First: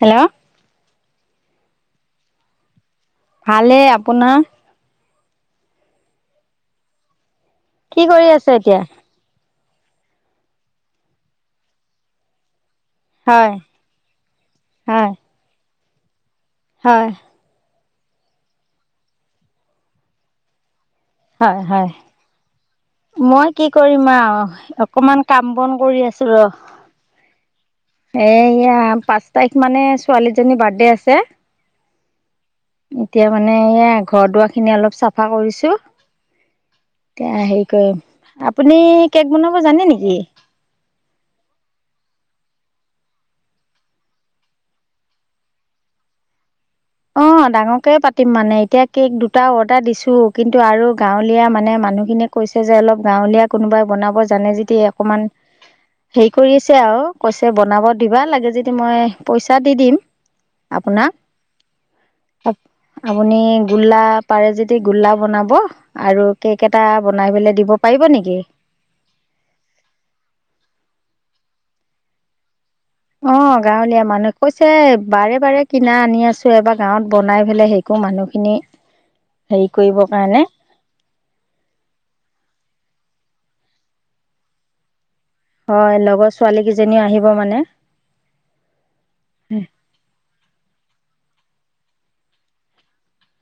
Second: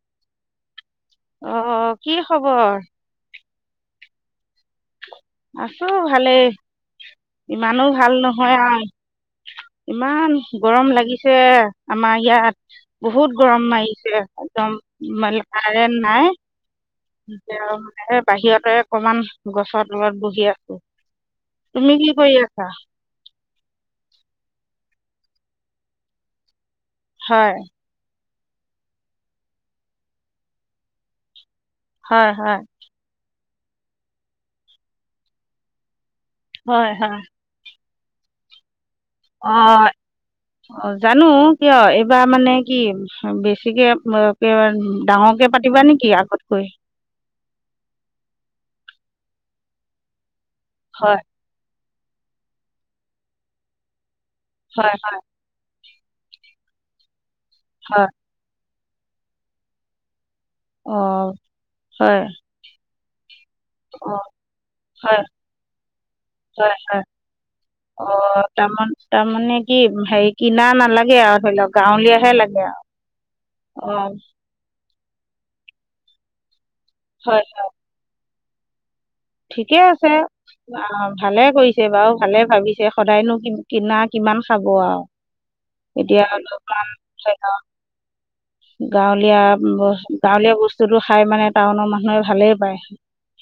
Hello. অ, ' কি খবৰ? ভালে, আপোনাৰ? আছোঁ ভালেই ইমানো কি ভাল কৰি আছে নহয় এতিয়া? আৰু ইমান গৰম লাগিছে আমাৰ ইয়াত বহুত হয়, গৰম মাৰিছে একদম হয়। মানে কাৰেণ্ট নাই হয়, এতিয়া মানে বাহিৰতে অকমান গছৰ তলত বহি আছো। হয়, হয় মই কি কৰিম আৰু? অকমান কাম বন কৰি আছো ৰ হয়। এ এয়া পাঁচ তাৰিখ মানে ছোৱালীজনীৰ বাৰ্থডে আছে। হয়-হয়। এতিয়া মানে এয়া ঘৰ দুৱাৰখিনি অলপ চাফা কৰিছোঁ। হয় হয় এতিয়া হেৰি কৰে আপুনি কেক বনাব অ, জানে নেকি? অ, ' জানো কিয়? এইবাৰ মানে কি বেছিকে ডাঙৰকে পাতিবা নেকি আগতকৈ? অ', ডাঙৰকে পাতিম মানে এতিয়া কেক দুটা অৰ্ডাৰ দিছো। কিন্তু আৰু হয় গাঁৱলীয়া মানে মানুহখিনিয়ে কৈছে যে অলপ গাঁৱলীয়া কোনোবাই বনাব জানে যদি হয় অকমান হেৰি কৰি আছে আৰু কৈছে বনাব হয় দিবা লাগে যদি মই পইচা দি দিম আপোনাক অ', হয়, আপুনি গোল্লা অঁ পাৰে যদি গল্লা হয় বনাব আৰু কেক এটা বনাই পলে দিব পাৰিব নেকি? তাৰ তাৰমানে কি হেৰি কিনা নালাগে আৰু ধৰি লওক গাঁৱলীয়াহে লাগে আৰু অ', গাঁৱলীয়া মানুহ কৈছে বাৰে বাৰে কিনা আনি আছো এবাৰ গাঁৱত হয় বনাই পেলাই সেইকো মানুহখিনি হেৰি ঠিকে কৰিবৰ আছে কাৰণে অ', ভালে কৰিছে বাৰু ভালে ভাবিছে সদায়নো কিনা কিমান খাব আৰু। হয় এতিয়া লগৰ দোকান ছোৱালীকেইজনীও আহিব মানে [unintelligible] গাঁৱলীয়া গাঁৱলীয়া বস্তুটো খাই মানে টাউনৰ মানুহে ভালেই পায়।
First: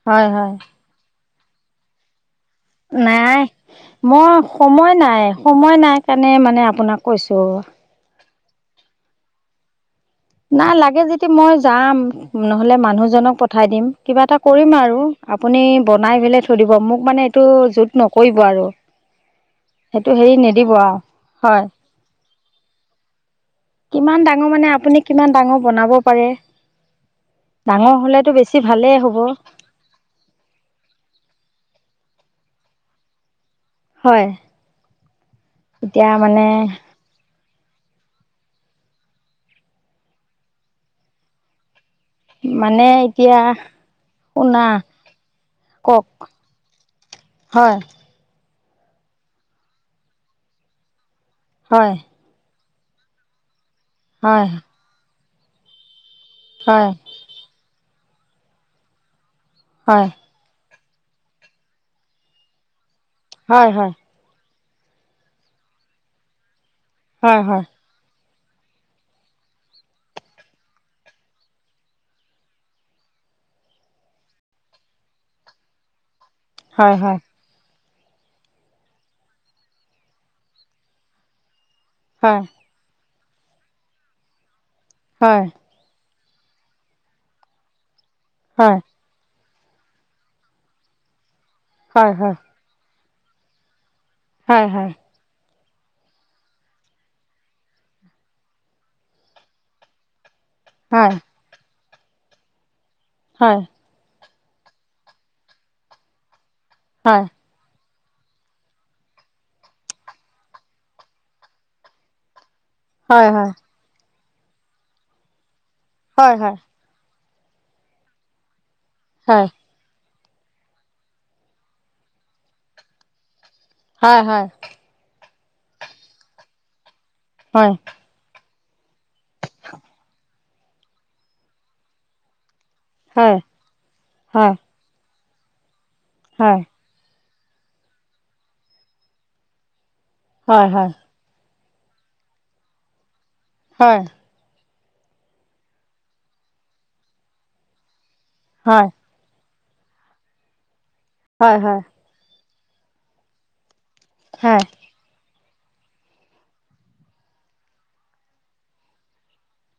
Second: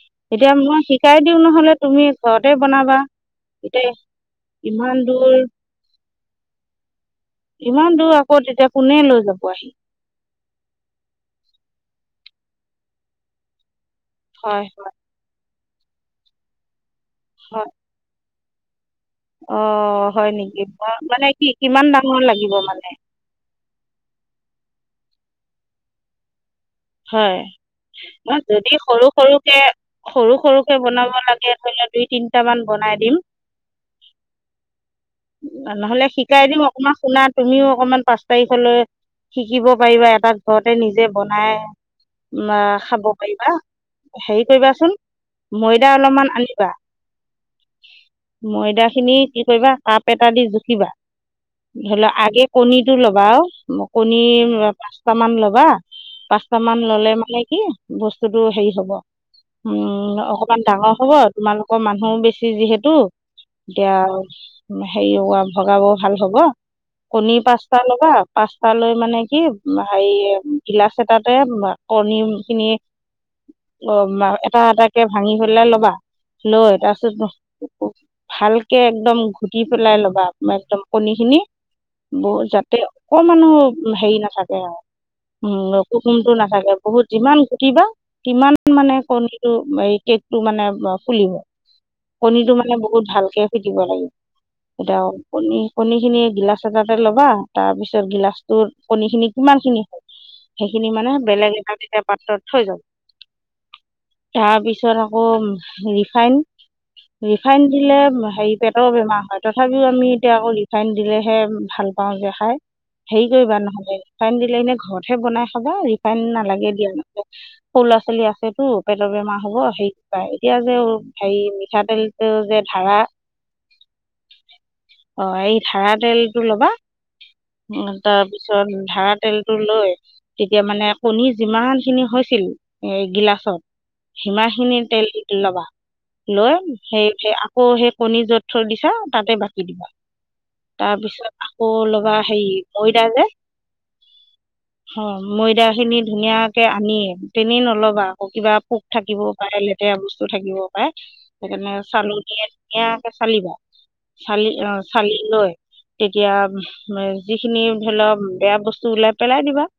হয় হয় এতিয়া মই শিকাই দিওঁ নহলে তুমি ঘৰতে বনাবা। নাই এতিয়া মই সময় ইমান নাই, দূৰ সময় নাই কাৰণে মানে আপোনাক কৈছো। এতিয়া কোনে লৈ যাব আহি? নাই লাগে যেদি মই যাম নহলে মানুহজনক পঠাই দিম। কিবা এটা হয় কৰিম হয় আৰু আপুনি বনাই পেলাই থৈ দিব মোক মানে এইটো হয় যুত নকৰিব আৰু অ', সেইটো হয় হেৰি নেকি নিদিব আৰু মানে কি হয় কিমান ডাঙৰ লাগিব মানে? কিমান ডাঙৰ মানে আপুনি কিমান ডাঙৰ বনাব পাৰে ডাঙৰ হ'লেতো হয়। বেছি যদি ভালেই সৰু হ'ব সৰুকে সৰু সৰুকে বনাব লাগে ধৰি লও দুই তিনটা মান বনাই দিম। হয় নহলে এতিয়া মানে শিকাই দিম অকণমান শুনা তুমিয়ো অকনমান পাঁচ তাৰিখলৈ শিকিব পাৰিবা এটা ঘৰতে নিজে বনাই। বা মানে খাব এতিয়া পাৰিবা হেৰি শুনা কৰিবাচোন ময়দা কওক অলপমান আনিবা হয়, ময়দা খিনি কি কৰিবা তাপ এটা দি জুখিবা হয় ধৰি লওক আগে কণীটো লবা আৰু কণী হয় পাঁচট মান লবা কামান হয় ললে মানে কি বস্তুতটো হেৰি হব হয় উম, অকমান ডাঙৰ হব তোমালোকৰ মানুহ বেছি যিহেতু হয় হয় এতিয়া হেৰি ৱা ভগাব ভাল হব কণী হয় হয় পাঁচটা ল'বা পাঁচতা লৈ মানে কি হেৰি গিলাচ এ তাতে কণী খিনি অ', এটা এটাকে ভাঙি হলে ল'বা। লৈ হয় হয় তাৰপিছত ভালকে একদম ঘুটি পেলাই ল'বা একদম কণী খিনি, ব হয় যাতে অক মানুহ হেৰি নাথাকে হয় আৰু উ কুসুমটো নাথাকে বহুত যিমান গুটিবা কিমান হয় হয় মানে কণী কেক টো মানে ফুলিম হয় কণীটো মানে বহুত ভালকে ফুটিব লাগিব। হয় হয় এতিয়া আৰু কণী কণী খিনি গিলাচ এটাতে ল'বা তাৰ পিছত গিলাচটোৰ কণী খিনি কিমান খিনি হয়। সেইখিনি মানে হয় বেলেগ এটা দুটা পাত্ৰত থৈ যাবা হয়, তাৰপিছত আকৌ ৰিফাইন হয় - ৰিফাইন দিলে হেৰি পেটৰ বেমাৰ হয়, তথাপিও আমি এতিয়া আকৌ ৰিফাইন দিলেহে ভাল পাওঁ যে খাই। হয় হেৰি হয় কৰিবা নহ'লে ৰিফাইন দিলে, এনে ঘৰতহে বনাই খাবা ৰিফাইন হয় নালাগে দিয়া ন সৰু ল'ৰা ছোৱালী আছেতো পেটৰ বেমাৰ হয় হব সেই এতিয়া যে হেৰি মিঠাতেলটো যে ধাৰা হয় হয়। অ' এই ধাৰা তেলটো ল'বা হয় তাৰপিছত ধাৰা তেলতটো লৈ তেতিয়া মানে কণী যিমান খিনি হৈছিল এই হয় গিলাচত হয় সিমাখিনি তেল লবা হয় লৈ সেই আকৌ সেই কণী য'ত চ দিছা তাতে বাকি দিবা, হয় হয় তাৰপিছত আকৌ লগ'বা হেৰি মৈদা যে হয়। অ' ময়দা খিনি ধুনীয়াকে আনিয়ে তেনেই নলব আকৌ কিবা পোক হয় থাকিব পাৰে লেতেৰা বস্তু থাকিব পাৰে হয় হয় হয় সেইকাৰণে হয় চালোনিয়ে ধুনীয়াকে চালিবা চালি অ' চালি লৈ তেতিয়া যিখিনি ধৰি লওক বেয়া বস্তু ওলাই পেলাই দিবা।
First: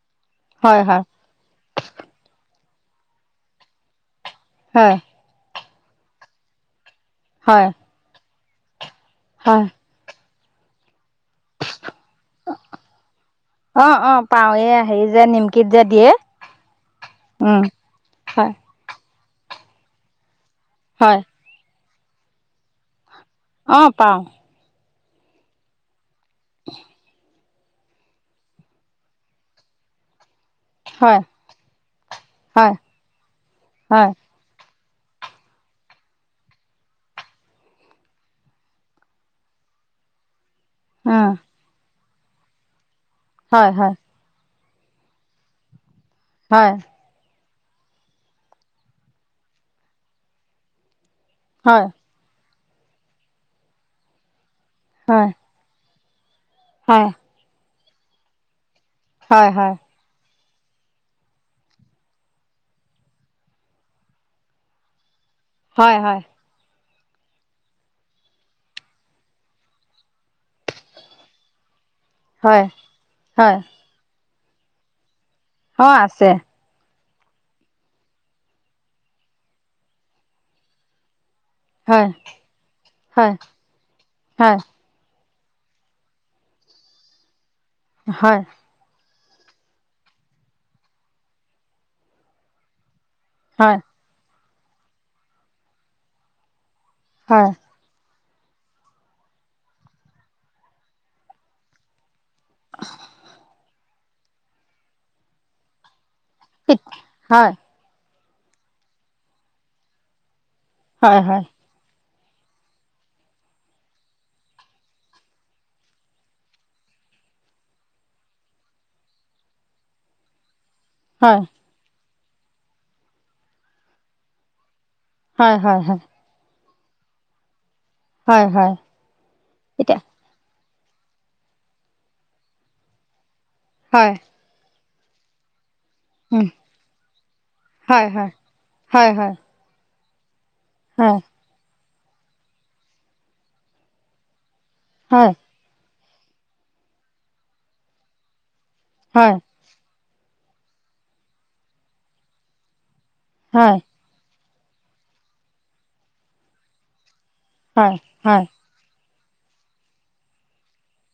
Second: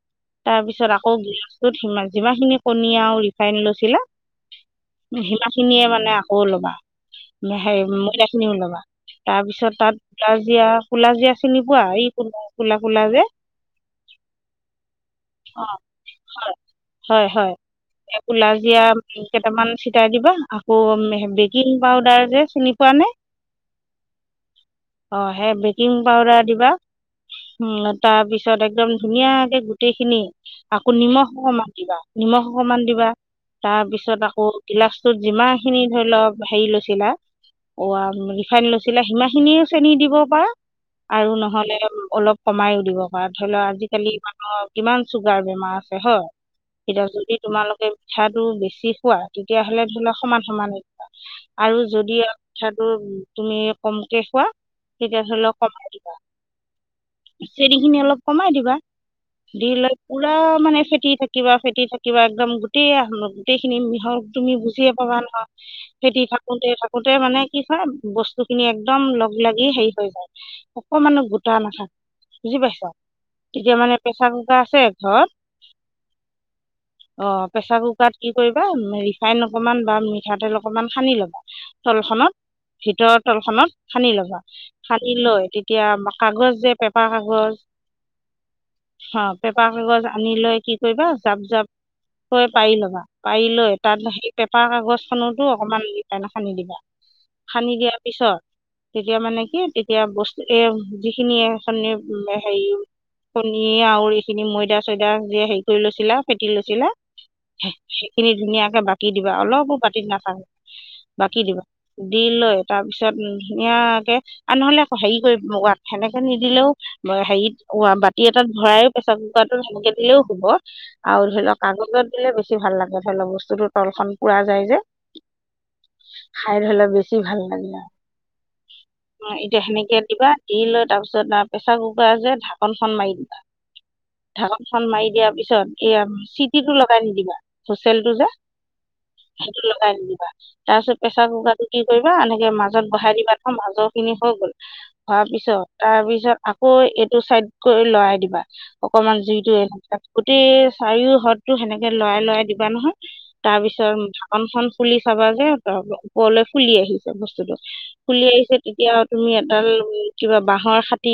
তাৰ হয় পিছত আকৌ গিলাচটোত সি যিমানখিনি কণী আৰু ৰিফাইন লৈছিলা সিমা খিনিয়ে মানে আকৌলবা হয় হয় সেই ময়নাা খিনিও লবা। তাৰ হয় পিছত তাত গাজিয় কলা যেীয়া চিনি পোৱা এই কা কলা কলা যে? অ অ পাওঁ এই হেৰি যে নিমকিত অ' যে দিয়ে হয় হয় উম হয় পুলাজিয়া কেইটামান ছিটাই দিবা, আকৌ হয় বেকিং পাউদাৰ যে চিনি পোৱা নাই? অ' পাও। অ' সেই বেকিং পাউদাৰ দিবা তাৰপিছত একদম ধুনীয়া গোটেইখিনি আকৌ হয় নিমখ অকমান দিবা নিমখ হয় অকমান দিবা হয় তাৰপিছত আকৌ গিলাচটোত যিমান খিনি ধৰি লওক হেৰি লৈছিলা অ' ৰিফাইন লৈচিলা সিমান খিনিয়ে চেনি দিব পাৰা। উম আৰু নহলে অলপ কমাইও দিব পাৰা ধৰি লও হয় হয় আজিকালি অ' কিমান চুগাৰ বেমাৰ আছে হয়, এতিয়া যদি তোমালোকে পিঠাটো বেছি খোৱা তেতিয়াহ'লে ধৰি লও সমান সমান আৰু হয় যদি পিঠাটো তুমি কমকে খোৱা তেতিয় হয় ধৰি লক ক হয়। চেৰি খিনি অলপ কমাই দিবা। হয় দি হয় লৈ পুৰা মানে ফেটি থাকিবা, ফেটি থাকিবা একদম গোটেই আ লগ গোটেইখিনি মিহল তুমি বুজিয়ে পাবা। হয় হয় ফেটি থাকোতে থাক গোটেই মানে কি কয় বস্তু খিনি একদম লগ লাগি হেৰি হৈ যায় অকমানহ গোটা নাথাকে। হয়, হয়। পেচাৰকুকাৰ আছে ঘৰত? অ' আছে। অ' প্ৰেচাৰ কুকাৰত কি কৰিবা ৰিফাইন অকমান বা মিঠাতেল অকমান সানি ল'বা হয় তলখনত ভিতৰৰ হয় তলখত সানি ল'বা হয় সানি লৈ তেতিয়া কাগজ যে পেপাৰ কাগজ হয়। অ পেপাৰ কাগজ আনি লৈ কি কৰিবা জাপ জাপ কৈ পাৰি লবা। পাৰি লৈ। হয় তাত [unintelligible] হেৰি পেপাৰ কাগজখনতো অকমান এনে সানি দিবা। হয় সানি দিয়াৰ পিছত তেতিয়া মানে কি তেতিয়া বস্তু এম যিখিনিয়ে এখনি হেৰি কণী আৰু এইখিনি ময়দা চয়দা যে হেৰি কৰি লৈছিলা ফেটি লৈছিলা হয় খিনি ধুনীয়াকে বাকি দিবা অলপো বাতিত নাথাকে হয় বাকি হয় দিবা। দি লৈ তাৰপিছত ধুনীয়াকে আৰু নহলে আকৌ হেৰি কৰি সেনেকে নিদিলেও বা হেৰিত [unintelligible] ই এটাত ভৰাই প্ৰেচাৰ কুকাৰতোত সেনেকে দিলেও হ'ব, আৰু হয় ধৰি লওক কাগজত দিলে বেছি ভাল লাগে ধৰি লওক বস্তুতো তল খন পুৰা যায় যে। হয়-হয়-হয়। [unintelligible] বেছি ভাল লাগিলে। হয় অহ এতিয়া সেনেকে দিবা দি লৈ তাৰপিছত প্ৰেছাৰ কুকাৰ যে ঢাকনখন মাৰি দিবা। হয় ঢাকন খন মাৰি দিয়াৰ পিছত এয়া উম চিটি টো লগাই নিদিবা, হয় হোচেলটো যে হয় হয় হয় সেইটো লগাই নিদিবা। তাৰপিছত হয় প্ৰেচাৰ কুকাৰতো কি কৰিবা। এনেকে মাজত বহাই দিবা চন মাজৰ খিনি হৈ গ'ল। হয় হোৱাৰ পিছত। তাৰপিছত আকৌ এইটো চাইড কৰি লৰাই দিবা। অকমান হয় জুইতো এনেকা গোটেই চাৰিও হ্ৰদতো সেনেকে লৰাই লৰাই দিবা নহয়। তাৰ হয় পিছত ঢাকন খন ফুলি চাবা যে ওপৰলৈ ফুলি আহিছে। বস্তুতটো ফুলি হয় আহিছে, তেতিয়া তুমি এডাল কিবা বাঁহৰ খাটি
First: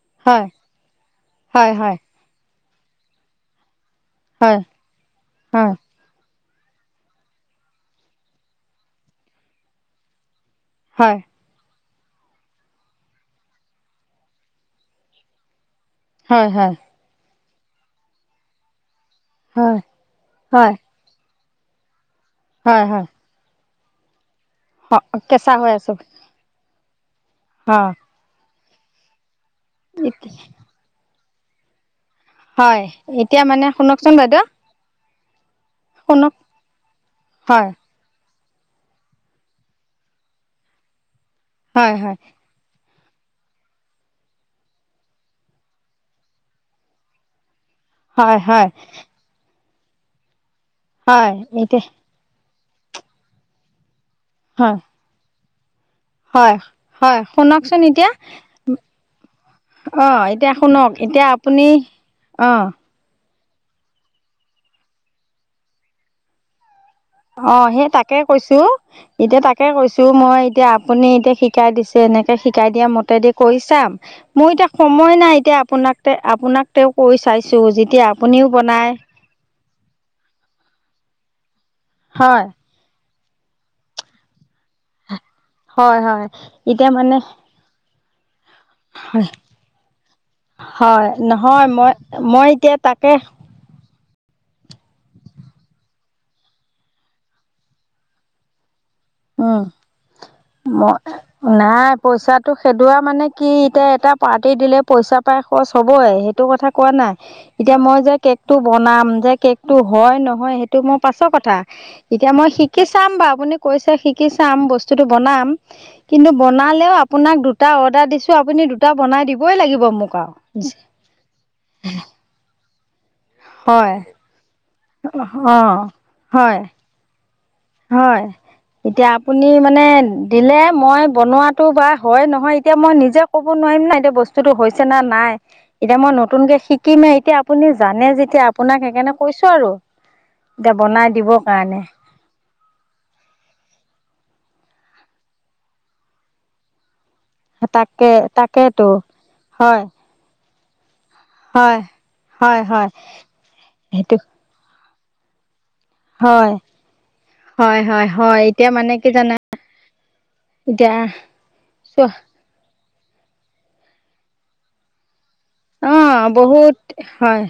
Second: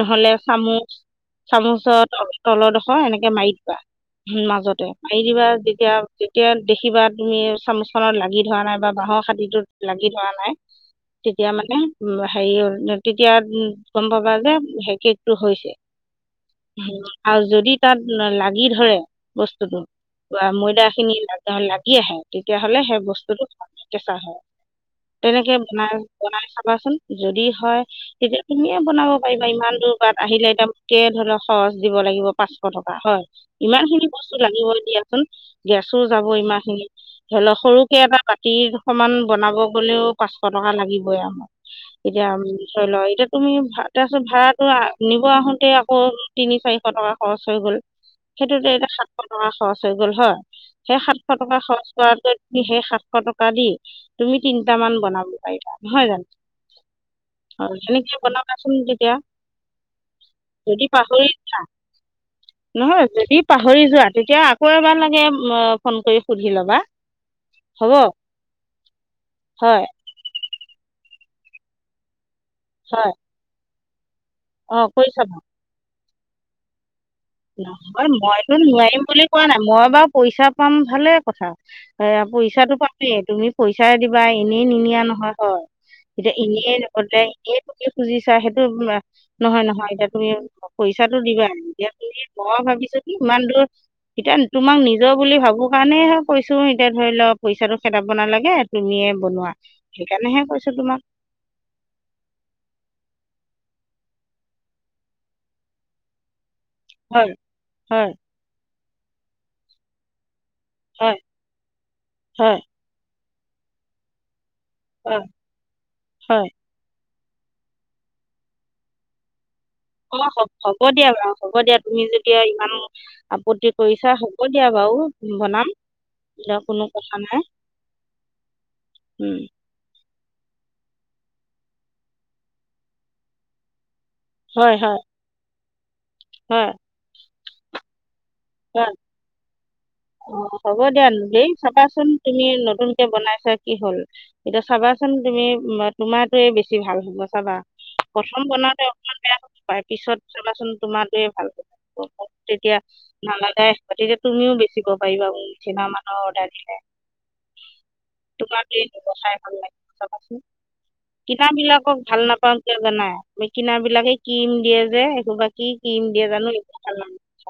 নহলে হয় চামুচ, হয় হয় হয় চামুচৰ তলৰডোখৰ এনেকে মাৰি দিবা। হয় মাজতে মাৰি দিবা যেতিয়া যেতিয়া দেখিবা তুমি চামুচখনত লাগি ধৰা নাই বা বাঁহৰ খাতিটোত লাগি ধৰা নাই তেতিয়া মানে উ হেৰি তেতিয়া গম পাবা যে সে হৈছে। হয় হয়। উম, আৰু যদি তাত লাগি ধৰে বস্তুতো বা হয় ময়দা খিনি লাগ লাগি আহে, হয় তেতিয়াাহ'লে হয় সেই বস্তুতটো কেচা হয়। হয় তেনেকে কেঁচা হৈ বনাই, আছোঁ বনাই চাবাচোন। যদি হয় অঁ তেতিয়া তুমিয়ে বনাব পাৰিবা। ইমান দূৰ বাত আহিলে এতিয়া কে ধৰি [unintelligible] লাগিব পাঁচশ টকা। হয়, এতিয়া মানে ইমান খিনি শুনকচোন বস্তু বাইদেউ লাগিব দিয়াচোন। গেছো যাব শুনক ইমানখিনি, ধৰি লওক হয় সৰুকে এটা বাতিৰ সমান বনাব গলেও পাঁচশ টকা লাগিবই আমাক। হয় হয় এতিয়া এতিয়া তুমি ভাত তাৰপাছত ভাৰাত নিব আহোতে আকৌ তিনি-চাৰিশ টকা খৰচ হৈ গ'ল। হয় হয় সেইটোতে এতি সাতশ টকা খৰচ হৈ গ'ল। হয়, সেই সাতশ হয় টকা এতিয়া খৰচ কৰাত সেই সাতশ টকা দি, তুমি হয় তিনটামান বনাব পাৰিবা। নহয় জানো হয়, হয়। অ, শুনকচোন এতিয়া। সেনেকে বনাবাচোন তেতিয়া আহ এতিয়া যদি শুনক, পাহৰি এতিয়া আপুনি আহ, নহয় যদি পাহৰি যোৱা, তেতিয়া আকৌ এবাৰ লাগে ফোন কৰি সুধি ল'বা। অ সেই হ'ব তাকে কৈছো, এতিয়া তাকে হয় কৈছো মই এতিয়া আপুনি এতিয়া শিকাই দিছে, এনেকৈ শিকাই দিয়া হয় মতেদি কৰি চাম। মোৰ এতিয়া অঁ কৰি সময় চাবা নাই। এতিয়া আপোনাক তে আপোনাক তেওঁক কৰি চাইছো যেতিয়া নহয় আপুনিও মইতো বনাই নোৱাৰিম বুলি কোৱা নাই মই বাৰু পইচা পাম ভালে কথা। এ হয় পইচাটো পাম তুমি পইচা দিবা। এনেই নিনিয়া নহয়। হয়। হয় এতিয়া এনেই এতিয়া মানে নকলে এনেই তুমি খুজিছা, সেইটো নহয়, নহয়, এতিয়া তুমি হয় পইচাটো দিবা আৰু নহয় মই এতিয়া মই এতিয়া ভাবিছো কি তাকে ইমান দূৰ এতিয়া তোমাক নিজৰ বুলি ভাবো কাৰণে হে কৈছো, এতিয়া ধৰি লওঁ পইচাটো খেদাব নালাগে। তুমিয়ে বনোৱা উম, সেইকাৰণেহে কৈছোঁ ম তোমাক নাই পইচাটো খেদোৱা মানে কি এতিয়া। এটা পাৰ্টি দিলে পইচা পাই খৰচ হবই সেইটো কথা কোৱা নাই হয় এতিয়া মই হয় যে কেকটো বনাম যে কেকটো হয়, নহয়, সেইটো মোৰ হয় পাছৰ কথা এতিয়া মই হয় শিকি চাম বাৰু। আপুনি কৈছে শিকি চাম, বস্তুতটো হয় বনাম কিন্তু হয় বনালেও। আপোনাক দুটা অৰ্ডাৰ দিছো, আপুনি দুটা বন দিব অ হ'ব দিয়া বাৰু হ'ব দিয়া তুমি যদি ইমান আপত্তি হয় কৰিছা। হ'ব দিয়া। বাৰু অঁ বনাম। এতিয়া হয় কোনো কথা নাই। হয়। এতিয়া উম, আপুনি মানে দিলে, মই বনোৱাটো বা হয় নহয় এতিয়া মই নিজে ক'ব নোৱাৰিম না। এতিয়া বস্তুতো হয় হৈছে না হয় নাই। এতিয়া মই নতুনকে হয় শিকিমে এতিয়া আপুনি জানে যে এতিয়া আপোনাক হয় সেইকাৰণে কৈছো আৰু, অ এতিয়া হ'ব বনাই দিবৰ কাৰণে। নতুনকে বনাইছা কি হ'ল এয়া চাবাচোন তুমি তোমাৰ য়ে বেছি ভাল হ'ব। চাবা তাকে প্ৰথম বনাওঁতে তাকেতো অকমান বেয়া হ'ব হয় পায় পিছত চাবাচোন তোমাৰ। হেইটোৱে ভাল হয় হ'ব, হয় তেতিয়া হয় নালাগাই সেইটো তেতিয়া তুমিও বেছিব পাৰিবা। কিমান মান অৰ্ডাৰ হয় দিলে। হয়, হয়, হয়, এতিয়া তোমাৰটোৱে মানে দিব কি জানা চাই ভাল লাগিব চাবাচোন দে কিনাবিলাকক ভাল নাপাওঁ কিয় জানাই কিনা বিলাকে এই কিম দিয়ে যে এইসোবা অ' বহুত হয়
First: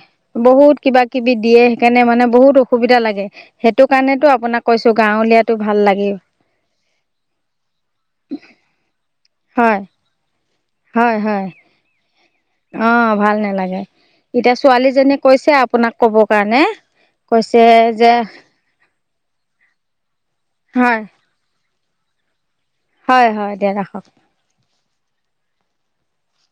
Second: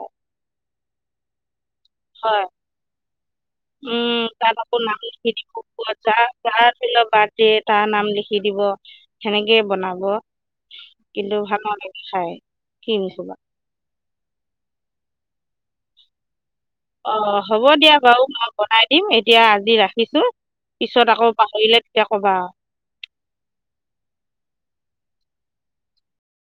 বহুত কিবা কিবি দিয়ে। কেনে মানে হয় বহুত অসুবিধা লাগে। সেইটো উম কাৰণেতো তাত আপোনাক আকৌ কৈছো নাম লিখি দিব গাঁৱলীয়াতো ভাল পোৱা লাগে। যাৰ [unintelligible] বাৰ্থডে তাৰ নাম লিখি দিব সেনেকে হয়, বনাব। হয়, কিন্তু হয়। ভাঙকে নি খাই। অ' ক্ৰীমসোপা ভাল নালাগে, এতিয়া ছোৱালীজনীয়ে কৈছে আপোনাক ক'ব কাৰণে। অ' কৈছে হ'ব দিয়া যে বাৰু মই বনাই দিম, এতিয়া আজি ৰাখিছো। হয়, পিছত আকৌ পাহৰিলে তেতিয়া কবা। হয়, হয় দিয়া ৰাখক।